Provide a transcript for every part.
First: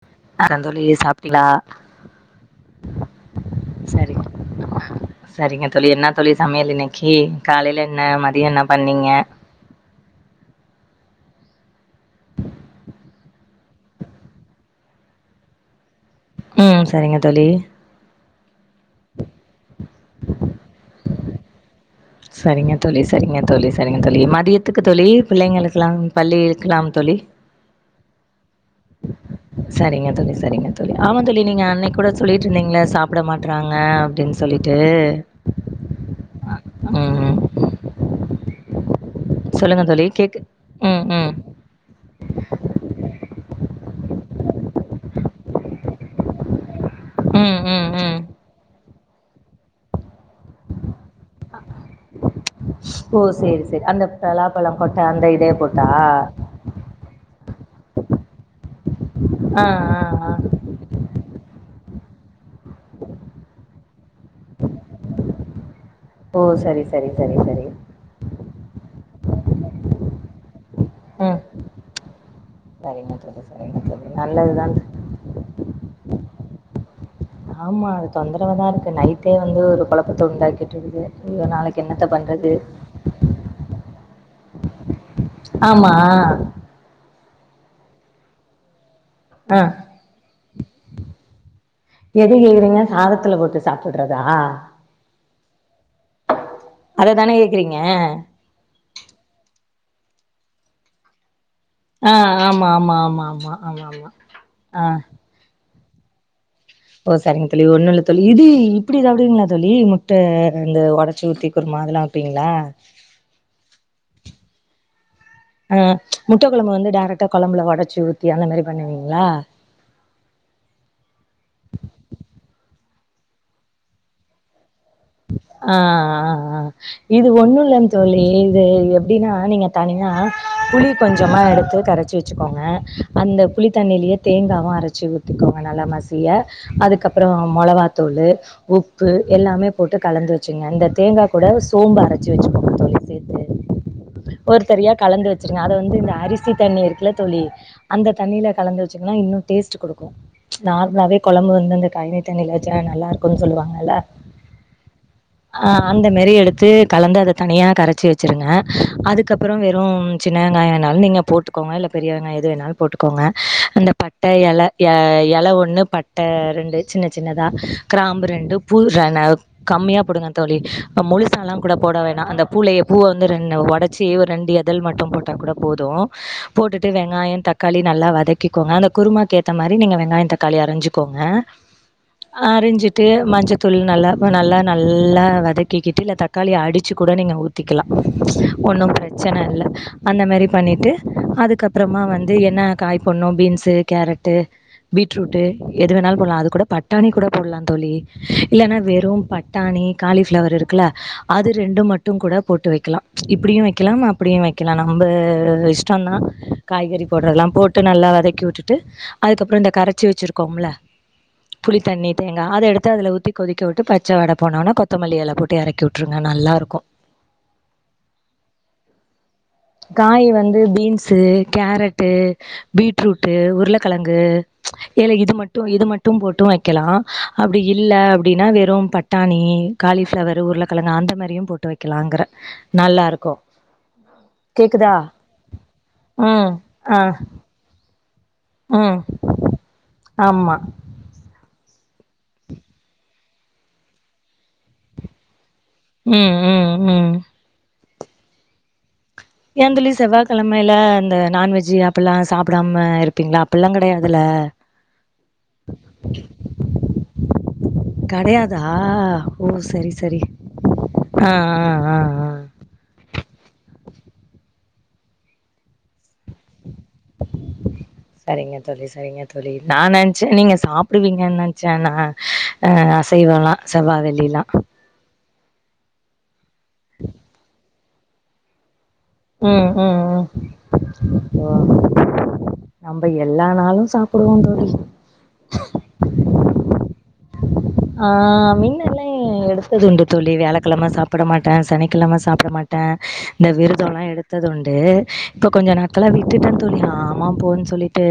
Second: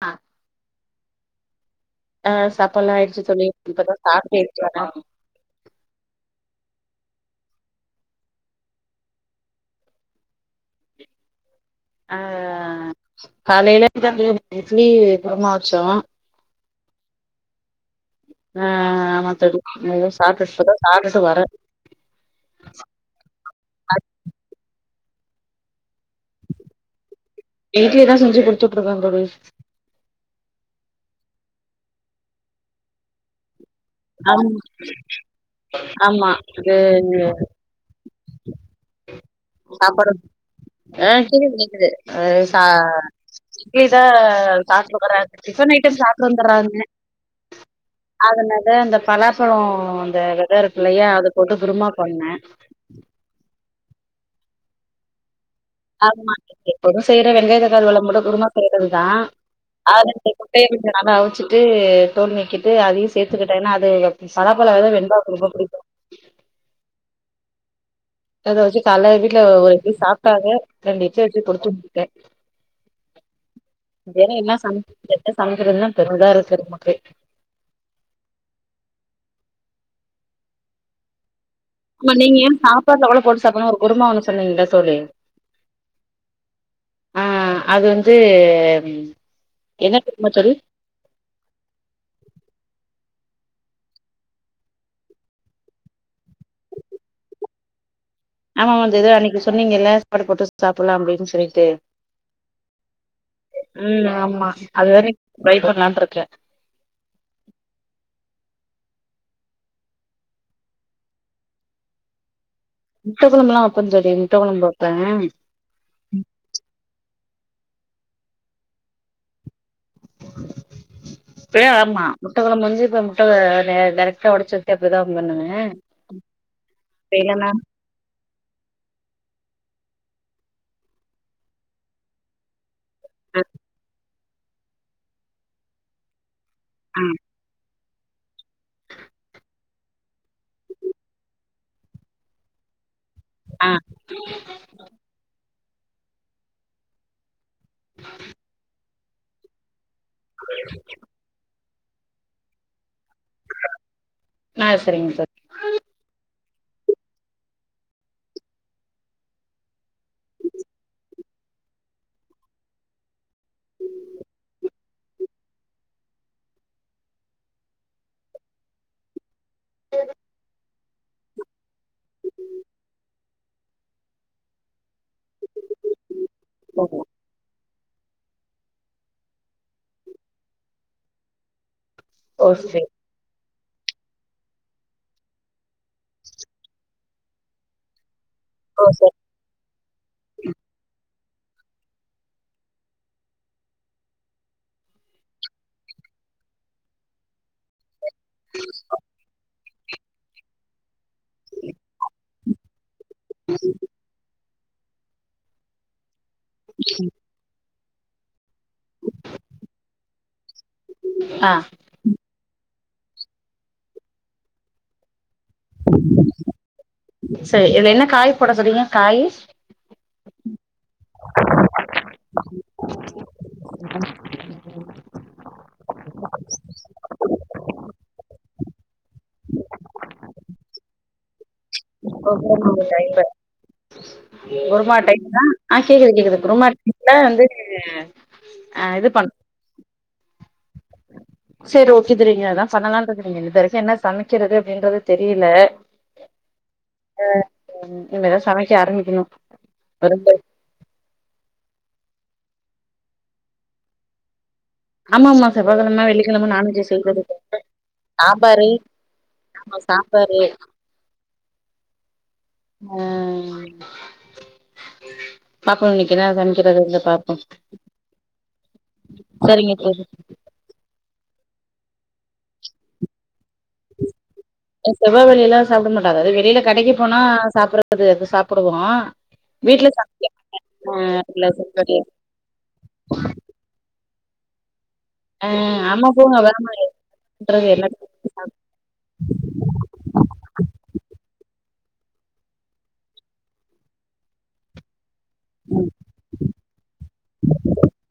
அ அப்றந் தோழி சாப்டிங்ளா ஆ சாப்பாட்ல்லா ஆயிடுச்சு தோழி இப்பதா சரிங்க சாப்ட்டு எந்துச்சு வர்றே சரிங்க தோழி என்ன தோழி சமையல் இன்னைக்கு காலைல என்ன மதியோ என்ன பண்ணீங்க அ காலைல [unintelligible] இட்லி குர்மா வச்சோ ம் சரிங்க தோழி அ ஆமா தோழி இனிமேதா சாப்ட இப்பதா சாப்டுட்டு வரே சரிங்க தோழி செரிங்க தோழி சரிங்க தோழி மதியத்துக்கு தோழி புள்ளைங்களுக்குலா பள்ளியிதுக்கலாம் தோழி வீட்லதா செஞ்சு குடுத்து வுட்ருக்க தோழி சரிங்க தோழி சரிங்க தோழி ஆமா தோழி நீங்க அன்னைக் கூட சொல்லிட்டுருந்தீங்கள சாப்ட மாட்றாங்க அப்டின் ஆம் சொல்லிட்டு ஆமா இது ம் சொல்லுங்க தோழி சாப்பாடு கேக்கு ம் அ ம் கேக்து கேக்குது அ ச இட்லிதா சாப்ட்டுருக்கறாரு டிபன் ஐட்டம் சாப்ட்டு வந்தராருங்க ம் ம் ம் அதனாத இந்த பலாப்பழோ இந்த வெத இருக்குல்லையா அது போட்டு குருமா பண்ண ஓ சேரி செரி அந்த பெலாப்பழ கொட்ட அந்த இதையே போட் [inaudible] எப்போது செய்ற வெங்காய தக்காளி கொழம்பு போட்டு குருமா செய்றதுதா ஆ ஆ [unintelligible] ஆ முட்டைய கொஞ்ச நல்லா அவிச்சிட்டு தோல் நீக்கிட்டு அதையு சேர்த்துக்கிட்டன்னா அது பலாப்பழ வெத வெண்பாக்கு ரொம்ப பிடிக்கு ஓ சரி சரி சரி சரி அத வச்சு கால்ல வீட்ல ஒரு இட்லி சாப்ட்டாங்க ரெண்டு இட்லி ம் வச்சு குடுத்து வுட்டுட்ட சரிங்க தோழி சரிங்க தோழி வேற என்ன நல்லதுதா சமைக்க என்ன சமைக்கதுன்னு பெரு இதா இருக்கு நமக்கு ஆமா அது தொந்தரவாதா இருக்கு நைட்டே வந்து ஒரு கொழப்பத்த உண்டாக்கிட்டு இருகுது ஐயோ நாளைக் ஆமா நீங்க ஏ சாப்பாட்ல கூட போட்டு சாப்பட்னு ஒரு குருமா ஒன்னு சொன்னீங்கள தோழி ஆமா அ அது வந்து ம் அ எது கேக்கிறீங்க சாதத்துல போட்டு சாப்புட்றதா அததான கேக்கிறீங்க ஆமாமா அந்த எதோ அன்னைக்கு சொன்னீங்கல்ல சாப்பாடு போட்டு சாப்பிடலாம் அப்டின்னு சொல்லிட்டு அ ஆமா ஆமா ஆமா ஆமா ஆமா ம் ஆமா அ அது வேற ட்ரை பண்ணலானு இருக்க ஓ சரிங்க தோழி ஒன்னு இல்ல தோழி இது இப்டி சாப்டுவீங்களா தோழி முட்ட இந்த ஒடச்சி ஊத்தி குருமா அதெல்லா ப்பீங்ளா முட்ட கொழம்புல்லா வெப்ப தோழி முட்ட கொழம்பு வெப்பே அ முட்ட கொழம்பு வந்து டேரெக்டா கொழம்புல ஒடச்சு ஊத்தி அந்த மாரி பண்ணுவீங்ளா பே ஆமா முட்ட கொழம்பு வந்து இப்ப முட்ட நே டேரெக்டா ஒடச்சு ஊ [unintelligible] அ அ அ இது இல்லன்னா ஒன்னு இல்ல தோழி இது எப்டின்னா நீங்க தனியா புளி கொஞ்சமா எடுத்து கரச்சி வச்சுக்கோங்க அ அந்த புளித்தண்ணியிலேயே தேங்காவு அரைச்சு ஊத்திக்கோங்க நல்லா மஸ் திய ஆ அதுக்கப்பறோ மொளகாதூளு உப்பு எல்லாமே போட்டு கலந்து வச்சுங்க இந்த தேங்கா கூட சோம்பு அரைச்சு வச்சுக்கோங்க தோழி சேத்து ஆ ஒருத்தரியா கலந்து வச்சிருங்க அத வந்து இந்த அரிசி தண்ணி இருக்குல தோழி அந்த தண்ணியில கலந்து வச்சீங்னா இன்னு டேஸ்ட் குடுக்கு நார்மலவே கொழம்பு வந்து அந்த கைந்த தண்ணில வச்சா நல்லா இருக்குன் சொல்லுவாங்கல்ல நா செரிங்க சார் அ அந்த மேரி எடுத்து கலந்து அத தனியா கரச்சி வச்சிருங்க அதுக்கப்ற வெறும் சின்ன வெங்காயணாலு நீங்க போட்டுக்கோங்க இல்ல பெரிய வெங்காயோ எது வேணாலு போட்டுக்கோங்க அந்த பட் ட்ட எல எல ஒன்னு பட்ட ரெண்டு சின்ன சின்னதா கிராம்பு ரெண்டு பூ ரென கம்மியா போடுங்க தோழி முழுசாலாங் கூட போட வேணா அந்த பூலேயே பூவ வந்து ரெண் ஒடச்சி ஒரு ரெண்டு எத் தழ் மட்டும் போட்டா கூட போது ஓ போட்டுட்டு வெங்காயந் தக் காளி நல்லா வதக்கிகோங்க அந்த குருமாக்கேத்த மாரி நீங்க வெங்காயங் தக்காளி அரிஞ்சுகோங்க ஓ சரி அரிஞ்சிட்டு மஞ்சத்தூள் நல்லா நல நல்லா வதக்கிகிட்டு இல்ல தக்காளிய அடிச்சு கூட நீங்க ஊத்திக்கலா ஓ ஒன்னு சரி பிரச்சன இல்ல அந்த மேரி பண்ணிட்டு அதுக்கப்றமா வந்து என்ன காய் பண்ணு பீன்ஸு கேரட்டு பீட்ரூட்டு எது வேணாலு போட்லா அது கூட பட்டாணி கூட போட்லாந் தோழி இல்லனா வெ டாணி காலிஃபிளவர் இருக்குல அது ரெண்டு மட்டுங் கூட போட்டு வக்கலா இப்டியு வக்கலாம் அப்டியு வக் கிலா நம்ப இஷ்டோந்தா காய்கறி போட்றதுலாம் போட்டு நல்லா வதக்கி விட்டுட் டு அதுக்கப்ற இந்த கரச்சி வச்சிருக்கோம்ல ஆ புளித் தண்ணித் தேங்கா அத எடுத்து அதுல ஊத்தி கொதிக்க விட்டு பச்ச வாட போனோனே கொத் த்தமல்லி எல போட்டு எறக்கி வுட்ருங்க நல்லாருக்கு சரி இதுல என்ன காய் போட சொன்னீங்க காயி காய் வந்து பீன்ஸ்சு கேரட்டு பீட்ரூட்டு் உருளக்கெழங்கு ஏல இது மட்டு இது மட் தும் போட்டு வக்கலா அப்டி இல்ல அப்டினா வெ றும் பட்டாணி காலிஃபிளவர் உருளக்கெழங்கு அந்த மாரியும் போட்டு வக்கலாங்கற ஓ குருமா டைப்பு நல்லாருக்கு [inaudible] குருமா டைப்புதா ஆ கேக்குது கேக்குது ம் குருமா ஆ டைப்ல வந்து ஆ ம் இது பண் ஆம்மா செரி ஓகே துரியீங்க அதா பண்ணலாருக்க இது வரைக்கு என்ன சமைக்கிறது அப்டின்றது தெரியில ம் ம் ம் ஆ ம் இன்மேதா சமைக்க ஆரம்பிக்கிணு ஏன்ந்திழி செவ்வா கெழம் மைல இந்த நான்வெஜ்ஜி அப்பில்லா சாப்டாம இருப்பீங்ளா அப்பில்லா கெடையாதுல்ல ஆமாமாம்மா செவ்வாகெழம வெள்ளிக்கெழம நான்வெஜ்ஜூ செய்றதில்ல கடையாதா ஓ சரி சரி சாம்பாரு ஆ ஆ ஆ ஆ அ பாப்போ இன்னைக்கு என்ன சமைக்கிறது வந்து பாப்போ சரிங்க தோழி சரிங்க தோழி சரிங்க நா தோழி நென்ச்சே நீங்க சாப் ப்டுவீங்கன் நென்ச்சே நா அ அசைவலா செவ்வா வெள்ளிலா செவ்வா வெள்ளில சாப்ட மாட்டாங்க அது வெளில கடைக்கு போனா சாப்பறது அது சாப்புடுவோ ம் வீட்ல ம் ம்... சமைக்க ஆ இல்ல வா தோழி நம்பண்ண எல்லா நாளு சாப்புடுவோந் தோழி ஆ அம்மா பூங்கா வேற மாரி [unintelligible] ஆ மின்னல்லா எடுத்ததுண்டு தோழி வியாழக்கெழம சாப்பட மாட்டே சனிக்கெழம சாப்ட மாட் ட இந்த விரதொலா எடுத்ததுண்டு இப்ப கொஞ்ச நாட்களா விட்டுட்டே தோழி ஆமாம் போன் சொல்லிட்டு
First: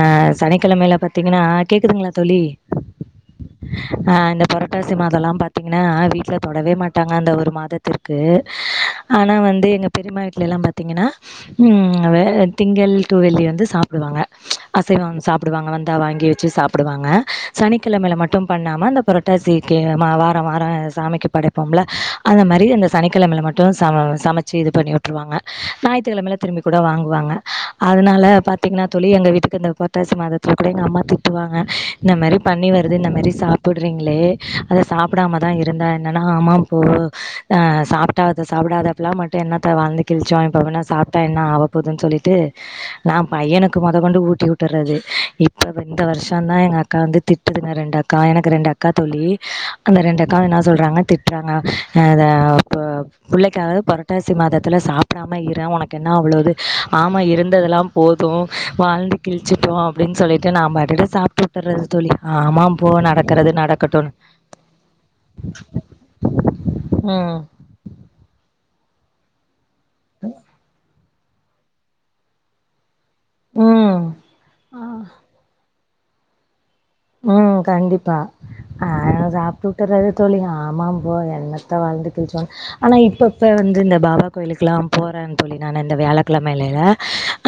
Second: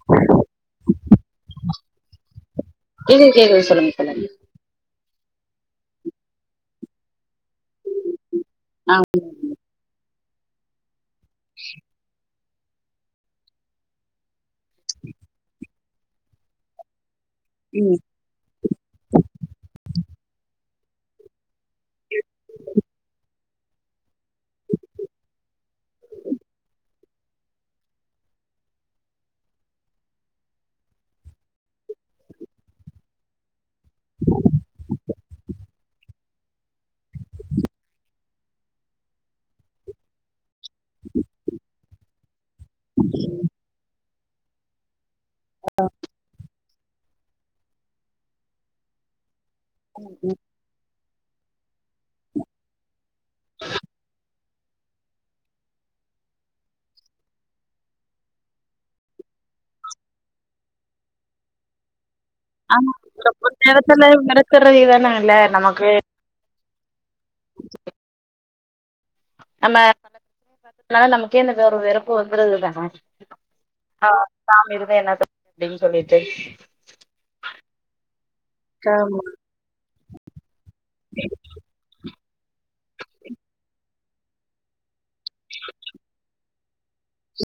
அ சனிக்கெழமைல பாத் திங்கனா கேக்குதுங்ளா தோழி கேக்குது கேக்குது சொல்லுங்க சொல்லுங்க. பொரட்டாசி மாதலாம் பாத்திங்னா வீட்ல தொடவே மாட்டாங்க அந்த ஒரு மாதத் த்துருக்கு ஆ ஆனா வந்து எங்க பெரியமா வீட்ல எல்லா பாத்தீங்கன்னா ம் வெ திங்கள் டு வெள்ளி வந்து சாப்டுவாங்க அசைவம் சாப்டுவாங்க வந்தா வாங்கி வச்சு சாப்டுவாங்க ம் சனிக்கெழமைல மட் டு பண்ணாம அந்த புரட்டாசிக்கு ம வாராவாரம் சாமிக்கு படைப்போம்ல அந்த மாரி அந்த சனிக்கெழமைல மட் டு சம சமைச்சு இது பண்ணி விட்ருவாங்க ஞாயித்துகெழமைல திரும்பி கூட வாங்குவாங்க அதனால பாத்திங்கனா தோழி எங்க வீட்டுக்கு இந்த புரட்டாசி மாதத்துல கூட எங்க அம்மா திட்டுவாங்க இந்த மாரி பண்ணி வருது இந்த மேரி சாப்புட்றீங்ளே அத சாப்டாமதா இருந்த என் நா ஆமா போ ஆ சாப்ட்டா அத சாப்டாதப்பல்லா மட்டு என்னத்த வாழ்ந்து கிழிச்சோ இப்ப என்ன சாப்ட்டா என்ன ஆவ போதுன்னு சொல்லிட்டு நா பையனுக்கு மொத கொண்டு ஊட்டி உட் ட்றது இப்ப இந்த வருஷந்தா எங்க அக்கா வந்து திட்டதுங்க ரெண்டு அக் கா எனக்கு ரெண்டு அக்கா தோழி அந்த ரெண்டு அக்காவு என்ன சொல்றாங்க திட்டுறாங்க ஆ இத அப்ப புள்ளைக்காவது புரட்டாசி மாதத்துலா சாப் டாமயிர உனக்கு என்ன அவ்ளே இது ஆமா இருந்ததெல்லா போதும் வாழ்ந்து கிழிச்சுட்டோ அப்படினு சொல்லிட்டு நா பாட்டுக்கு சாப்ட்டு விட்டுறது தோழி ஆமா ஆமா, ரொம்ப நேரத்துல வெறுத்துட்றது இதானா இல்ல நமக்கு ம் நம்ம ஆ அதனால நமக்கே இந்த ஒரு வெறுப்பு வந்துருதுதான ம் ஆ சாமி இருந்து என்னத்த அப்டினு சொல்லிட்டு ம் கண்டிப்பா ஆமா நாங்க சாப் ட்டுவுட்டறது தோழி, ஆமா போ என்னத்த வாழ்ந்து கிழிச்சோன்னு ஆனா இப்ப இப்ப வந்து இந்த பாபா கோயிலுக்குல்லா போறே தோழி நா இந்த வியாழக்கிழமைல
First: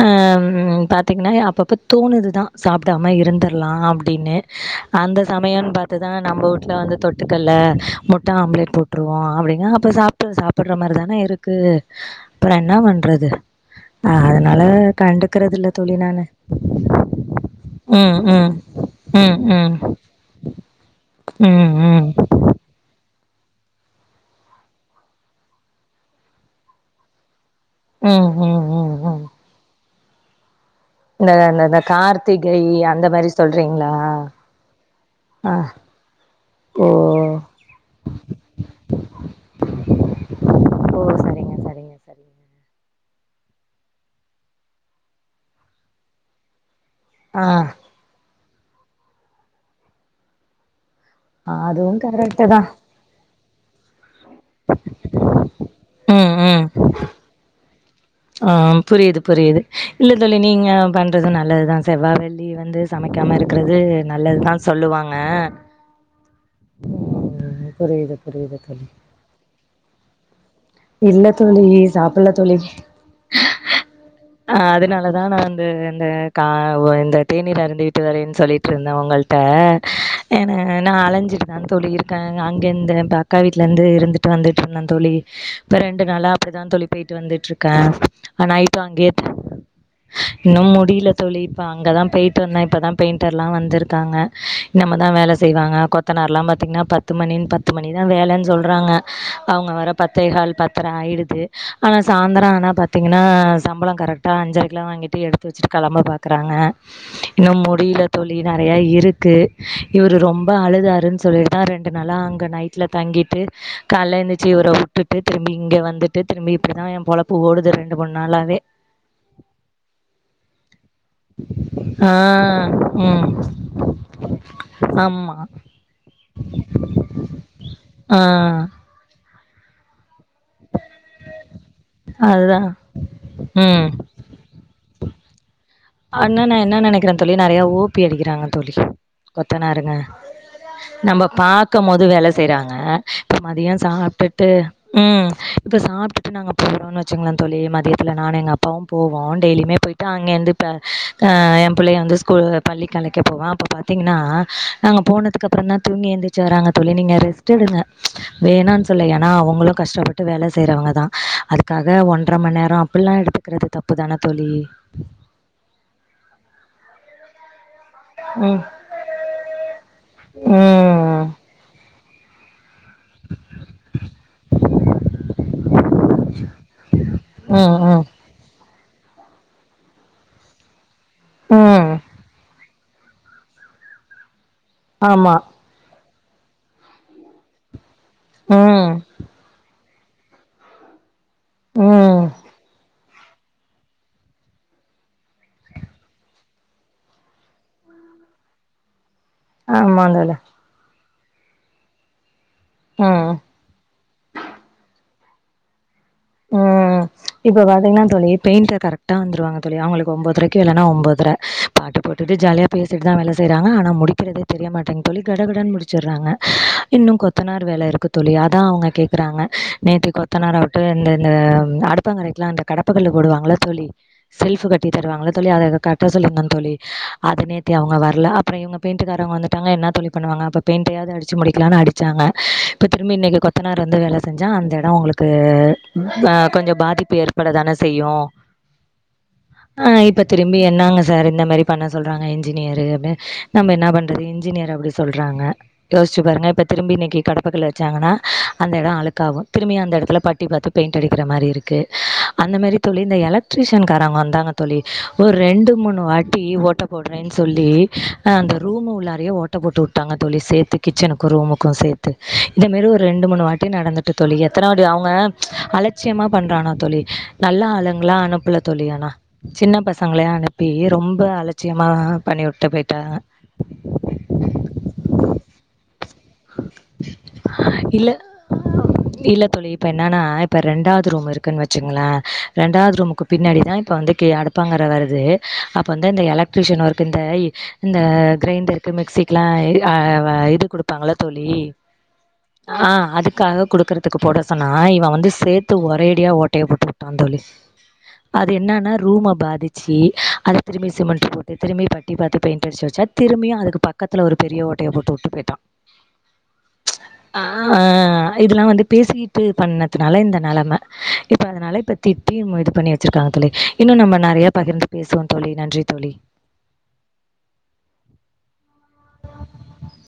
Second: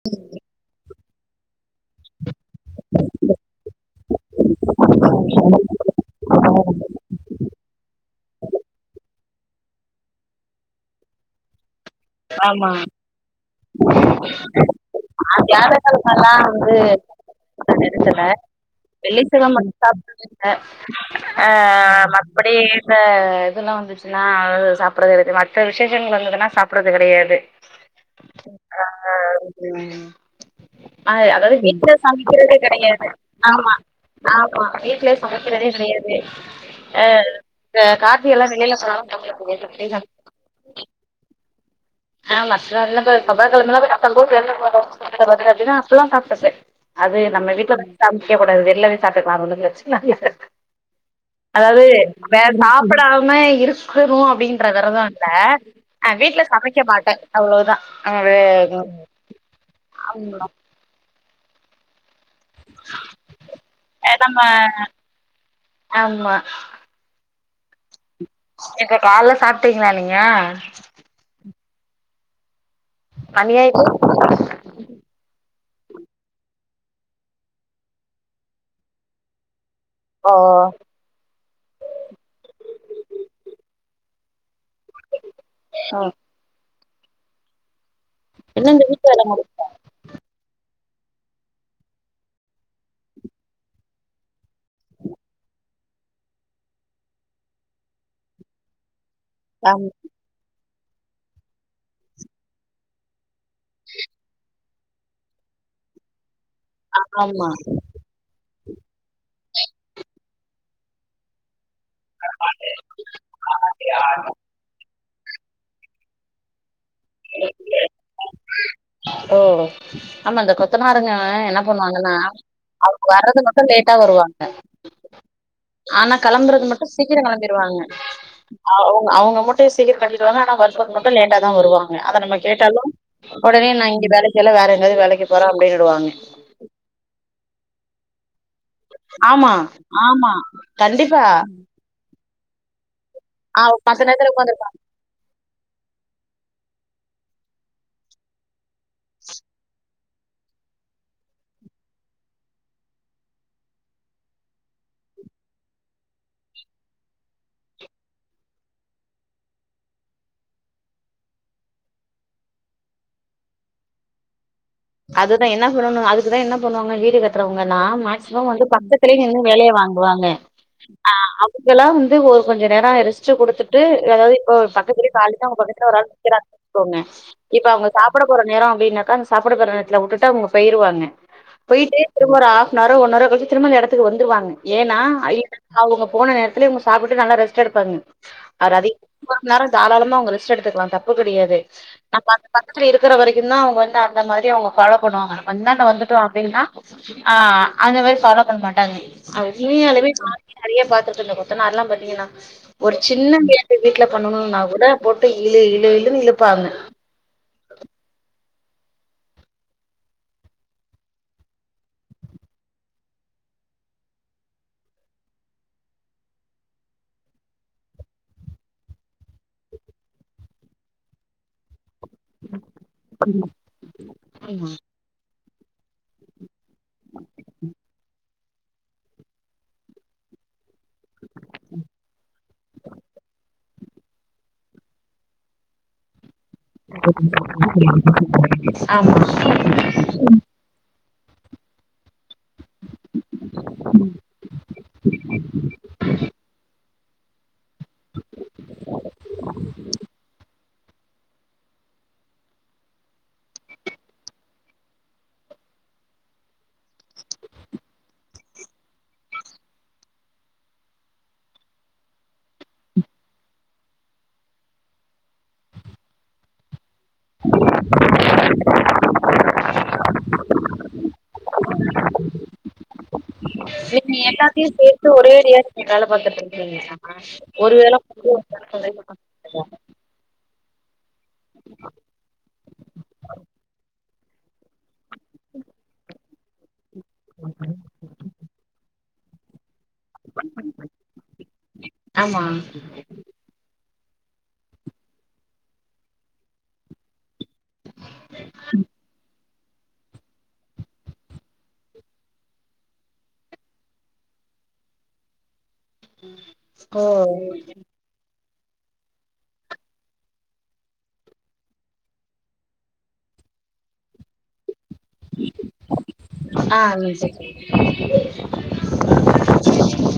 ஆ ம் பாத் தீங்கனா அப்பப்ப தோணுதுதா சாப்டாம இருந்துற்லா அப்டின்னு அந்த சமயனு பாத் துதா நம்ம வூட்ல வந்து தொட்டுக்க இல்ல முட்டை ஆம்லேட் போட்ருவோ அப்டின்னா அப்ப சாப்ட சாப் புட்ற மாரிதான இருக்கு அப்பறம் ஆமா என்ன பண்றது அ அதனால அந்த கண்டுக்றது இல்ல தோழி நானு வியாழக்கெழமல்லா வந்து ம் ம் வெள்ளி ம், செவ்வா மட்டு ம். சாப்ட்றதுஇல்ல ம் அ, ம் மத் தபடி இந்த இதுல்லா வந்துச்சுன்னா சாப்பிட்றது கடையாது மத்த விசேஷங்கள் வந்துதுன்னா சாப் புட்றது கடையாது ம் ம் ஆ ம் ம் ம் அ இந்த அதாவது இந்த இந்த வீட்ல சமைக்கிறது கார்த்திகை அந்த கடையாது மாரி ஆமா சொல்றீங்களா ஆமா வீட்ல ஆ சமைக்கிறதே கிடையாது, ஓ ஆ இந்த கார்த்திகை எல்லா வெளில போனாலு சாப்ட முடியாது சம்டைம்ஸ் ஓ சரிங்க சரிங்க சரிங்க ஆ மத்த நாள்லா இப்ப செவ்வாக்கெழமலா இப்ப சப்போஸ் வெளில போறோ சுத்தத்த பாத்துட்டு அப்டினா அப்பெல்லா சாப்ட்றது அது ஆ நம்ம வீட்லதா சமைக்க கூடாது வெளில போய் சாப்ட்டுக்கலா அது ஒண்ணு பிரச்சன இல்ல அதாவது அதுவு வே கரெக்ட்டு தா சாப்பிடாம இருக்கணு அப்டின்ற வெரதம் இல்ல ஆ ம் வீட்ல ம் சமைக்க மாட்ட அவ்ளோதா அது ஆ புரியுது புரியுது இல்ல தோழி ஆமா. நீங்க பண்றதும் நல்லதுதா செவ்வா வெள்ளி வந்து சமைக்காம இருக்கிறது அஹ் நம்ம நல்லதுதா சொல்லுவாங்க ஆமா ம் புரியுது புரியுது தோழி இப்போ கால்ல சாப்ட்டீங்களா நீங்க இல்ல தோழி சாப்புட்ல்ல தோழி மணி ஆயிட்டு அ அதனாலதா நா வந்து இந்த கா ஒ இந்த தேனீர் அருந்தி விட்டு வரேன்னு சொல்லிட்டு இர்ந்தே உங்கள்ட் ட ஓ ஏன்னா நா அலைஞ்சிட்டுதா தோழி இருக்கே அங்க இந்த அக்கா வீட்ல இர்ந்து இருந்துட் டு வந்துட்டு இர்ந்தே தோழி இப்ப ரெண்டு ம் நாளா அப்படிதா தோழி போயிட்டு வந்துட்ருக்க ஆ இன்னு நைட்டோ இந்த அங்கயே வீட்டு வேல தங் முடி இன்னு முடியுல தோழி இப்ப அங்கதா போயி்ட்டு வந்தே இப்பதா பெயிண்டர்லா வந்துருக்காங்க நம்மதா வேல செய்வாங்க கொத்தனார்லா பாத்தீங்னா பத்து மணின்னு பத்து மணிதா வேலன்னு சொல்றாங்க அவுங்க வர ஆமா பத்தேகால் பத்தர ஆயிடுது ஆனா சா ய்ந்தரோ ஆனா பாத்தீங்கனா சம்பளோ கரெக்டா அஞ்சரைக்குலா வாங்கிட்டு எடுத்து வெச்சுட்டு கெளம்ப பாக் இருக்கறாங்க ஆமா இன்னோ முடியுல தோழி நறைய இருக்கு இவுரு ரொம்போ அழுதாருன்னு சொல்லி அதா ரெண்டு நாளா அங்க நைட்ல தங்கிட்டு கால்ல எந்திரிச்சி இவர உட் ட்டுட்டு திரும்பி இங்க வந்துட்டு திரும்பி இப்படிதா ஏ பொழப்பு ஓடுது ரெண்டு மூணு நாளாவே ஓ ஆமா இந்த கொத்தனருங்க என்ன ஆ பண்ணுவாங்கன்னா அவங்க ம் வர்றது மட்டோ லேட்டா வருவாங்க ஆமா ஆனா கெளம்புறது மட்டு சீக்கிரோ கெளம்பிருவாங்க ஆ அவுங்க அவுங்க மட் சுத்தி சீலிங் கட்டிடுவாங்க ஆனா வரும் போது மட்டு லேட்டாதா வருவாங்க அத நம்ம அதுதா கேட்டாலு ஒடனே நா ம் இங்க வேலைக் இல்ல வேற எங்கயாது வேலைக்கு போற அப்டின்னுடுவாங்க ஒன்னு நா என்ன நெனைக்குற தோழி நறைய ஓபி அடிக்கிறாங்க தோழி ஆமா கொத்தனாருங்க ஆமா கண்டிப்பா நம்ப பாக்கும் போது வேல செய்றாங்க இப்ப ஆ மதியோ மத்த நேரத்துல சாப்ட்டுட்டு உக்காந்துருப்பாங்க ம் இப்ப சாப்ட்டுட்டு நாங்க போறோனு வெச்சுகோங்ள தோழி மதியத்துல நானு எங்க அப்பாவு போவோ டெய்லியுமே போயிட் தாங்க எந்துப் இப்ப அ ஏ புள்ளய வந்து ஸ்கூல் பள்ளிக்கு அழைக்க போவே அப்போ பாத்தீங்கன்னா நாங்க போனதுக்கு அப்புறோந்தா தூங்கி எந்திர்ச்சு வராங்க தோழி நீங்க ரெஸ்ட் எடுங்க வேணான்னு சொல்ல ஏன்னா அவுங்களு கஷ்டப்பட்டு வேல செய்யறவங்கதா அதுக்காக ஒன்ற மண்நேரோ அப்டிலா எடுத்து குறது தப்பு தான தோழி அதுதா என்ன சொல்லனோ அதுக்குதா என்ன பண்ணுவாங்க வீடு கட்றவுங்கலா மேக்ஸிமம் ம் வந்து பக்கத்துலயே நின்னு வேலய வாங்குவாங்க அ ம் அப் டிலா வந்து ஒரு கொஞ்ச நேரோ ரெஸ்ட்டு குடுத்துட்டு ஏதாவது இப்போ ஒரு பக்கத்துல கால்ல இர்ந்தே அவுங்க பக்கத்துல ஒரு ஆள் நிக்குறாங்க வெச்சுக்கோங்க இப்ப ம் அவங்க ம் சாப்ட போற நேரோ அப்டீன்னாக்கா அந்த சாப் கூட பொறந்தவங்க வீட்ல வுட்டுட்டு அவுங்க போயிருவாங்க ம் போயிட்டு திரும்ப ஒரு ஹாஃப்னாரோ ஒன்னாரோ கழிச்சி திரும்ப இந்த எடத்துக்கு வந்துறுவாங்க ஏன்னா ஐ ஆமா அவுங்க போன நேரத்துலயே இவுங்க சாப்புட்டு நல்லா ரெஸ்ட் எடுப்பாங்க அவரு ம் அதிகமா ஒரு மண் நேரோ தாராளமா அவுங்க ரெஸ்ட் எடுத்துக்கலா தப்புக்கெடயாது ம் நம்ம அந்த பக்கத்துல இருக்குற வரைக்கு தா அவுங்க வந்து அந்த மாரி அவுங்க ஃபாலோ பண்ணுவாங்க வந்துட்டோ அப்டீன்னா ஆ அந்த மாரி ஃபாலோ பண்ண மாட்டாங்க அ ஆமா உண்மையாலுமே தோழி நானே நறைய பாத்துருக்கே இந்த கொத்தனாருலா பாத்தீங்கன்னா ஒரு சின்ன ம் வேல வீட்ல பண்ணணோனா கூட போட்டு இழு இழு இழுன்னு இழுப்பாங்க ம் இப்ப பாத்தீங்கன்னா தோழி பெயிண்டர் கரெக்டா வந்துருவாங்க தோழி அவுங்குளுக்கு ஒம்போதரைக்கு இல்லன்னா ஒம்போதர பாட்டு போட்டுட்டு ஜாலியா பேசிட்டு தா வேல செய்றாங்க ஆனா முடிக்குறதே தெரிய மாட்டேங்குது தோழி கடகடன்னு முடிச்சிடுறாங்க இன்னு கொத்தனார் வேல இருக்கு தோழி அதா அவுங்க கேக்கறாங்க நேத்து கொத்தனாரவுட்டோ இந்த இந்த அடுப்பாங் கரைக்குல்லா அ கடப்பா கல்லு போடுவாங்கல தோழி செல்ஃபு கட்டி தருவாங்கள தோழி அத இத கரெக்டா சொல்லிருந்தான் தோழி அது நேத்தி அவ்ங்க வர்ல அப்பற இவ்ங்க பெயின்டுக்காரவ்ங்க வந்துட்டாங்க என்ன தோழி பண்ணுவாங்க அப்பற பெயிண்டயாது அடிச்சு முடிக்கலானு அடிச்சாங்க இப்ப திரும்ப இன்னைக்கு கொத்த னாரு வந்து வேல செஞ்சா அந்த எட ஒங்களுக்கு ஆ கொஞ்ச பாதிப்பு ஏற்பட தானே செய்யு ஆமா ஆ இப்ப திரும்பி என்னாங்க சார் இந்த மாரி பண்ண சொல்றாங்க இன்ஜினியரு அப்டின் நம்ம என்ன பண்றது இன்ஜினியரு அப்டி சொல்றாங்க யோஸ்ச்சு பாருங்க இப்ப திரும்பி இன்னைக்கு கடப்பக்கல்ல ச்சாங்கனா அந்த எட அழுக்காகு திரும்பியு அந்த எடத்துல பட்டி பாத்து பெயிண்ட் அடிக்கிற மாரி இருக்கு அந்த மாரி தோழி இந்த எலக்ட்ரிஷன் காரவ்ங்க வந்தாங்க தோழி ஒரு ரெண்டு மூணு வாட்டி ஓட்ட போட்றேன் சொல்லி ஆ அந்த ரூமு உள்ளாரையே ஓட் ட்ட போட்டு வுட்டாங்க தோழி சேத்து கிச்சனுக்கு ரூமுக்கு சேத்து இந்த மாரி ஒரு ரெண்டு மூணு வாட்டி நடந்துட் ட்டு தோழி எத்தனவாட்டி அவ்ங்க அலட்சியமா பண்றானா தோழி நல்ல ஆளுங்ளா அனுப்பல தோழி ஆனா சின்ன பசங்களே அனுப்பி ரொம்ப அலட்சியமா பண்ணி வுட்டு போய்ட்டாங்க நீ எல்லாத்தையு சேத்து ஒரேடியா நீங்க வேல பாத்துட்ருக் [inaudible] ஒரு வேள [inaudible] இப்ப என்னனா இப்ப ரெண்டாவ்து ரூமு இருக்குன் வச்சுங்களே ரெண்டாவ்து ரூமுக்கு பின்னாடிதா இப்ப வந்து க்கு அடுப்பாங்கற வருத் ரு அப்ப வந்து அந்த எலக்ட்ரிஷன் ஒர்க்கு இந்த இ இந்த கிரைண்டருக்கு மிக்சிகுலா இது ஆ வ இது குடுப்பாங்கள தோழி ஆமா ஆ அதுக்காக குடுக்குற த்துக்கு போட சொன்னா இவ வந்து சேத்து ஒரேடியா ஓட்டைய போட்டு விட்டா தோழி அது என்னனா ரூம பாதிச் ச்சி அத திரும்பி சிமெண்ட் போட்டு திரும்பி பட்டி பாத்து பெயிண்ட அடிச்சு வச்சா திரும்பியு அதுக்கு பக் பக்கத்துல ஒரு பெரிய ஓட்டைய போட்டு விட்டு போயிட்டா ஓ இதெல்லா வந்து பேசிகிட்டு பண்ணதுனால இந்த நெலம இப்ப அதனால இப்ப திட்டி இவ்ங்க இது பண்ணி வெச்சிருக்காங்க தோழி இன்னு நம்ம நெறைய பகிர்ந்து பேசுவோ தோழி நன்றி தோழி ஆ அவிங்கன்க்ள்ட்ட கேளு ஆ